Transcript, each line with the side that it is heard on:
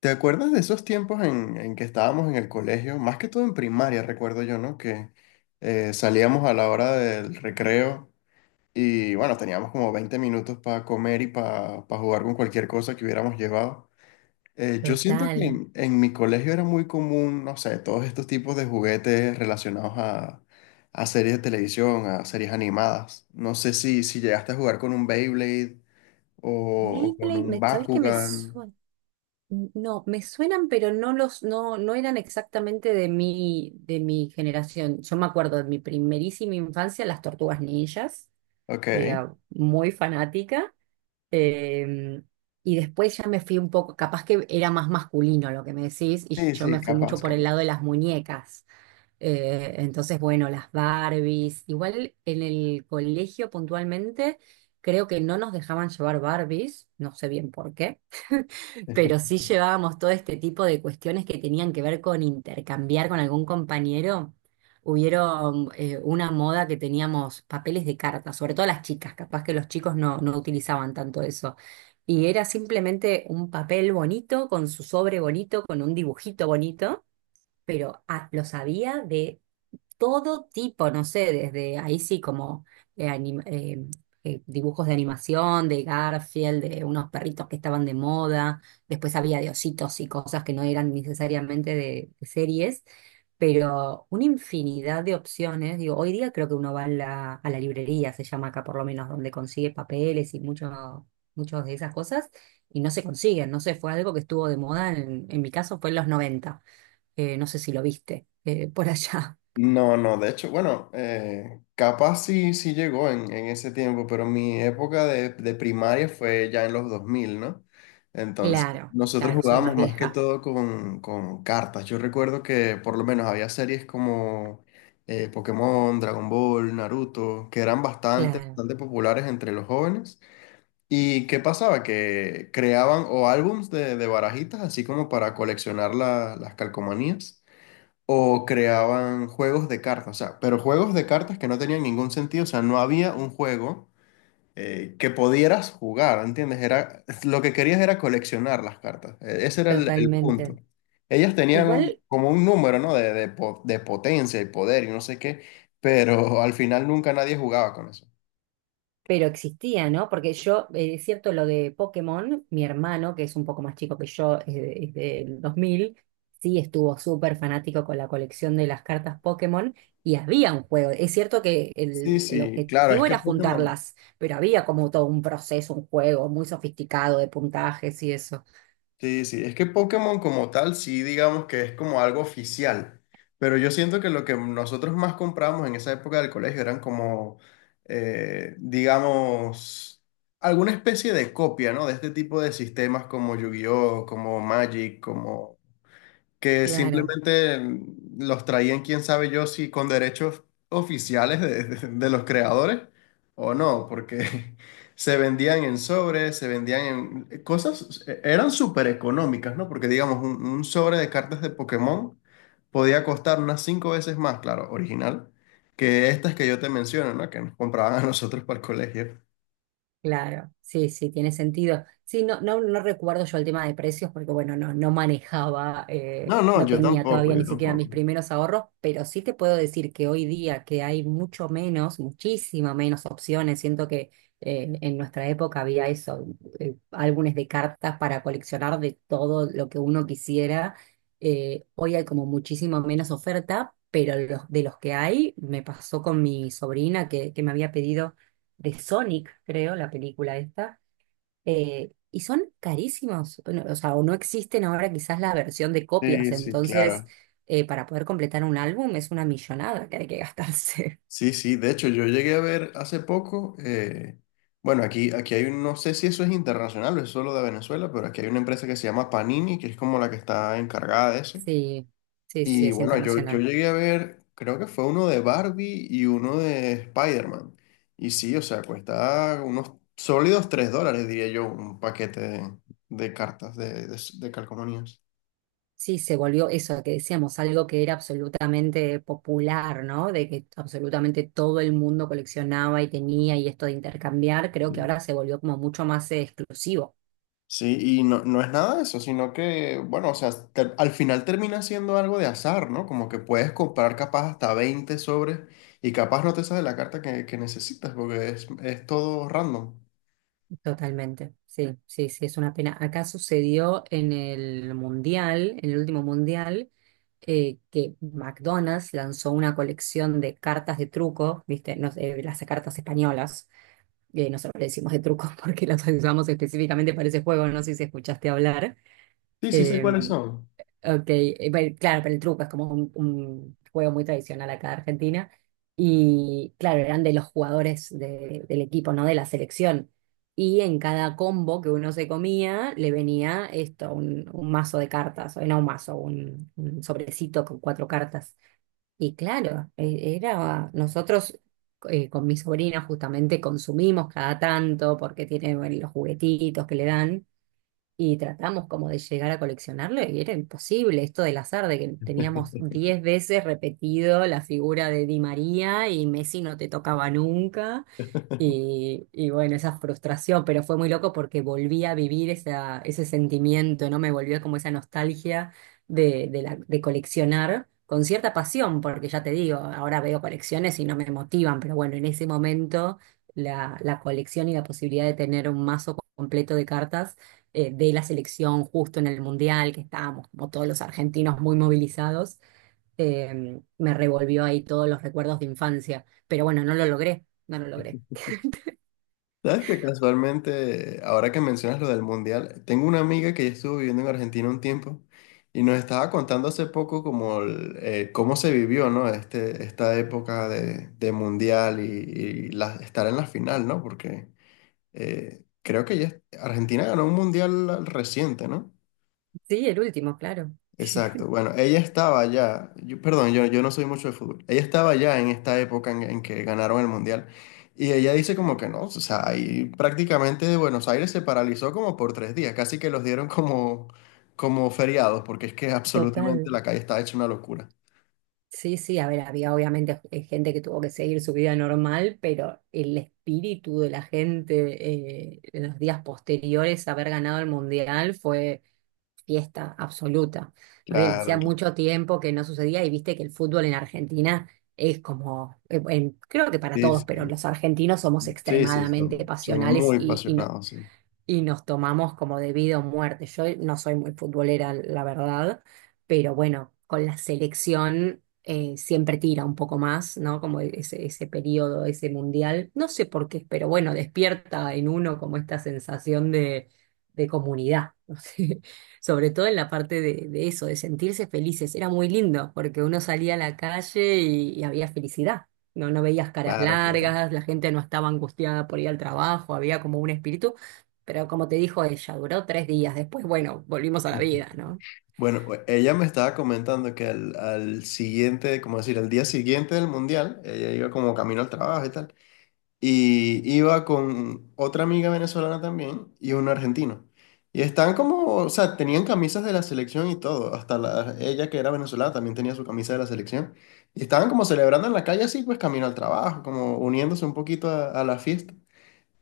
left: ¿Te acuerdas de esos tiempos en que estábamos en el colegio? Más que todo en primaria, recuerdo yo, ¿no? Que salíamos a la hora del recreo. Y bueno, teníamos como 20 minutos para comer y para jugar con cualquier cosa que hubiéramos llevado. Yo siento que
right: Total.
left: en mi colegio era muy común, no sé, todos estos tipos de juguetes relacionados a series de televisión, a series animadas. No sé si llegaste a jugar con un Beyblade o, o con
right: Beyblade,
left: un
right: ¿sabes qué me
left: Bakugan.
right: suena? No, me suenan, pero no los, no, no eran exactamente de de mi generación. Yo me acuerdo de mi primerísima infancia, las Tortugas Ninjas.
left: Ok.
right: Era muy fanática. eh, y después ya me fui un poco, capaz que era más masculino lo que me decís, y
left: Sí,
right: yo me
left: sí,
right: fui mucho
left: capaz,
right: por el
left: capaz.
right: lado de las muñecas. Entonces, bueno, las Barbies. Igual en el colegio puntualmente creo que no nos dejaban llevar Barbies, no sé bien por qué, pero sí llevábamos todo este tipo de cuestiones que tenían que ver con intercambiar con algún compañero. Hubieron una moda que teníamos papeles de cartas, sobre todo las chicas, capaz que los chicos no utilizaban tanto eso. Y era simplemente un papel bonito, con su sobre bonito, con un dibujito bonito, pero los había de todo tipo, no sé, desde ahí sí como eh, anim- eh, dibujos de animación, de Garfield, de unos perritos que estaban de moda. Después había de ositos y cosas que no eran necesariamente de series, pero una infinidad de opciones. Digo, hoy día creo que uno va a a la librería, se llama acá por lo menos, donde consigue papeles y muchas de esas cosas. Y no se consiguen, no sé, fue algo que estuvo de moda, en mi caso fue en los 90. No sé si lo viste por allá.
left: No, no, de hecho, bueno, capaz sí, sí llegó en ese tiempo, pero mi época de primaria fue ya en los 2000, ¿no? Entonces,
right: Claro,
left: nosotros
right: claro, soy
left: jugábamos
right: más
left: más que
right: vieja.
left: todo con cartas. Yo recuerdo que por lo menos había series como Pokémon, Dragon Ball, Naruto, que eran bastante,
right: Claro,
left: bastante populares entre los jóvenes. ¿Y qué pasaba? Que creaban o álbums de barajitas, así como para coleccionar las calcomanías. O creaban juegos de cartas, o sea, pero juegos de cartas que no tenían ningún sentido, o sea, no había un juego que pudieras jugar, ¿entiendes? Era, lo que querías era coleccionar las cartas, ese era el punto.
right: totalmente.
left: Ellas tenían
right: Igual,
left: como un número, ¿no? De potencia y poder y no sé qué, pero al final nunca nadie jugaba con eso.
right: pero existía, ¿no? Porque yo, es cierto lo de Pokémon. Mi hermano, que es un poco más chico que yo, es del 2000, sí estuvo súper fanático con la colección de las cartas Pokémon, y había un juego. Es cierto que
left: Sí,
right: el
left: sí, claro, es
right: objetivo
left: que
right: era
left: Pokémon...
right: juntarlas, pero había como todo un proceso, un juego muy sofisticado de puntajes y eso.
left: Sí, sí, es que Pokémon como tal sí digamos que es como algo oficial, pero yo siento que lo que nosotros más comprábamos en esa época del colegio eran como, digamos, alguna especie de copia, ¿no? De este tipo de sistemas como Yu-Gi-Oh, como Magic, como que
right: Claro.
left: simplemente los traían, quién sabe yo, si con derechos oficiales de los creadores o no, porque se vendían en sobres, se vendían en cosas, eran súper económicas, ¿no? Porque digamos, un sobre de cartas de Pokémon podía costar unas cinco veces más, claro, original, que estas que yo te menciono, ¿no? Que nos compraban a nosotros para el colegio.
right: Claro, sí, sí, tiene sentido. Sí, no recuerdo yo el tema de precios porque, bueno, no manejaba,
left: No, no,
right: no
left: yo
right: tenía
left: tampoco,
right: todavía
left: yo
right: ni siquiera mis
left: tampoco.
right: primeros ahorros, pero sí te puedo decir que hoy día que hay mucho menos, muchísima menos opciones. Siento que en nuestra época había eso, álbumes de cartas para coleccionar de todo lo que uno quisiera. Hoy hay como muchísimo menos oferta, pero los, de los que hay, me pasó con mi sobrina que me había pedido de Sonic, creo, la película esta, y son carísimos, o sea, o no existen ahora quizás la versión de copias,
left: Sí, sí,
right: entonces
left: claro.
right: para poder completar un álbum es una millonada que hay que gastarse.
left: Sí, sí, de hecho yo llegué a ver hace poco, bueno, aquí, aquí hay un, no sé si eso es internacional o es solo de Venezuela, pero aquí hay una empresa que se llama Panini, que es como la que está encargada de eso.
right: Sí, sí, sí,
left: Y
right: es
left: bueno, yo
right: internacional.
left: llegué a ver, creo que fue uno de Barbie y uno de Spider-Man. Y sí, o sea, cuesta unos sólidos $3, diría yo, un paquete de cartas de calcomanías.
right: Sí, se volvió eso que decíamos, algo que era absolutamente popular, ¿no? De que absolutamente todo el mundo coleccionaba y tenía y esto de intercambiar, creo que ahora se volvió como mucho más exclusivo.
left: Sí, y no, no es nada de eso, sino que, bueno, o sea, al final termina siendo algo de azar, ¿no? Como que puedes comprar capaz hasta 20 sobres y capaz no te sale la carta que necesitas, porque es todo random.
right: Totalmente, sí, sí, sí, es una pena. Acá sucedió en el Mundial, en el último Mundial, que McDonald's lanzó una colección de cartas de truco, ¿viste? No sé, las cartas españolas, nosotros le decimos de truco porque las usamos específicamente para ese juego, no sé si escuchaste hablar.
left: Sí, sí sé cuáles
right: em,
left: son.
right: Ok, bueno, claro, pero el truco es como un juego muy tradicional acá de Argentina. Y claro, eran de los jugadores del equipo, no de la selección. Y en cada combo que uno se comía, le venía esto, un mazo de cartas, o no un mazo, un sobrecito con 4 cartas. Y claro, nosotros con mi sobrina justamente consumimos cada tanto porque tiene, bueno, los juguetitos que le dan, y tratamos como de llegar a coleccionarlo, y era imposible esto del azar, de que teníamos 10 veces repetido la figura de Di María y Messi no te tocaba nunca. Y bueno, esa frustración, pero fue muy loco porque volví a vivir esa, ese sentimiento, ¿no? Me volvió como esa nostalgia de coleccionar con cierta pasión, porque ya te digo, ahora veo colecciones y no me motivan, pero bueno, en ese momento la colección y la posibilidad de tener un mazo completo de cartas de la selección justo en el Mundial, que estábamos como todos los argentinos muy movilizados, me revolvió ahí todos los recuerdos de infancia, pero bueno, no lo logré, no lo logré.
left: Sabes que casualmente, ahora que mencionas lo del mundial, tengo una amiga que ya estuvo viviendo en Argentina un tiempo y nos estaba contando hace poco como cómo se vivió, ¿no? Este, esta época de mundial y, estar en la final, ¿no? Porque creo que ella, Argentina ganó un mundial reciente, ¿no?
right: Sí, el último, claro.
left: Exacto. Bueno, ella estaba ya, yo- perdón, yo no soy mucho de fútbol. Ella estaba ya en esta época en que ganaron el mundial. Y ella dice como que no, o sea, ahí prácticamente Buenos Aires se paralizó como por 3 días, casi que los dieron como, como feriados, porque es que absolutamente
right: Total.
left: la calle está hecha una locura.
right: Sí, sí, a ver, había obviamente gente que tuvo que seguir su vida normal, pero el espíritu de la gente en los días posteriores a haber ganado el Mundial fue fiesta absoluta. Ah, bien, hacía
left: Claro, claro.
right: mucho tiempo que no sucedía, y viste que el fútbol en Argentina es como, creo que para
left: Sí,
right: todos, pero
left: sí,
right: los argentinos somos
left: sí, sí,
right: extremadamente
left: son
right: pasionales,
left: muy
right: y nos
left: apasionados, sí.
right: nos tomamos como de vida muerte. Yo no soy muy futbolera, la verdad, pero bueno, con la selección siempre tira un poco más, ¿no? Como ese periodo, ese mundial. No sé por qué, pero bueno, despierta en uno como esta sensación de comunidad, ¿no sé? Sobre todo en la parte de eso, de sentirse felices. Era muy lindo porque uno salía a la calle y había felicidad. No, no veías caras
left: Claro, claro.
right: largas, la gente no estaba angustiada por ir al trabajo, había como un espíritu, pero como te dijo ella, duró 3 días. Después, bueno, volvimos a
left: Sí,
right: la vida, ¿no?
left: bueno, pues, ella me estaba comentando que al siguiente, como decir, al día siguiente del mundial, ella iba como camino al trabajo y tal, y iba con otra amiga venezolana también y un argentino. Y estaban como, o sea, tenían camisas de la selección y todo, hasta la, ella que era venezolana también tenía su camisa de la selección. Y estaban como celebrando en la calle así, pues camino al trabajo, como uniéndose un poquito a la fiesta.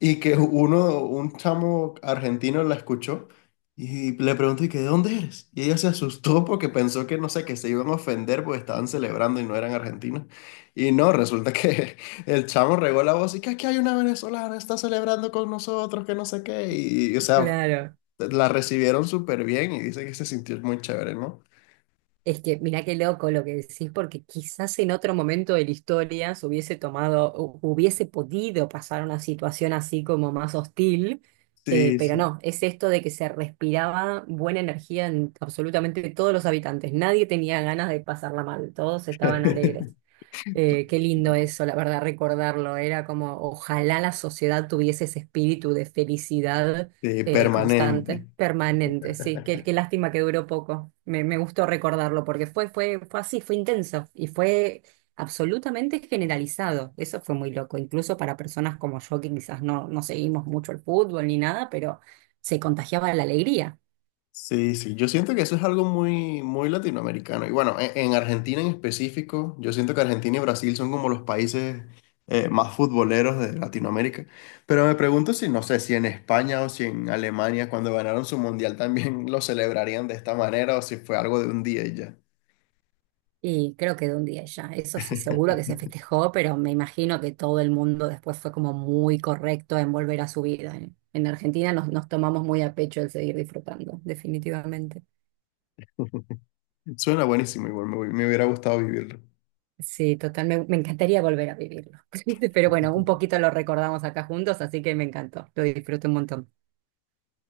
left: Y que uno, un chamo argentino la escuchó y le preguntó, ¿y que de dónde eres? Y ella se asustó porque pensó que, no sé, que se iban a ofender porque estaban celebrando y no eran argentinos. Y no, resulta que el chamo regó la voz y que aquí hay una venezolana, está celebrando con nosotros, que no sé qué. Y, o sea,
right: Claro.
left: la recibieron súper bien y dice que se sintió muy chévere, ¿no?
right: Es que mirá qué loco lo que decís, porque quizás en otro momento de la historia se hubiese tomado, hubiese podido pasar una situación así como más hostil,
left: Sí,
right: pero
left: sí.
right: no, es esto de que se respiraba buena energía en absolutamente todos los habitantes. Nadie tenía ganas de pasarla mal, todos estaban alegres. Qué lindo eso, la verdad, recordarlo. Era como, ojalá la sociedad tuviese ese espíritu de felicidad
left: Sí,
right: constante,
left: permanente.
right: permanente. Sí, qué, qué lástima que duró poco. Me gustó recordarlo porque fue, fue, fue así, fue intenso y fue absolutamente generalizado. Eso fue muy loco, incluso para personas como yo que quizás no, no seguimos mucho el fútbol ni nada, pero se contagiaba la alegría.
left: Sí, sí, yo siento que eso es algo muy, muy latinoamericano. Y bueno, en Argentina en específico, yo siento que Argentina y Brasil son como los países más futboleros de Latinoamérica. Pero me pregunto si, no sé, si en España o si en Alemania, cuando ganaron su mundial, también lo celebrarían de esta manera o si fue algo de un día y ya.
right: Y creo que de un día ya, eso sí, seguro que se festejó, pero me imagino que todo el mundo después fue como muy correcto en volver a su vida. En Argentina nos, nos tomamos muy a pecho el seguir disfrutando, definitivamente.
left: Suena buenísimo, igual me hubiera gustado vivirlo.
right: Sí, total, me encantaría volver a vivirlo. Pero bueno, un poquito lo recordamos acá juntos, así que me encantó, lo disfruto un montón.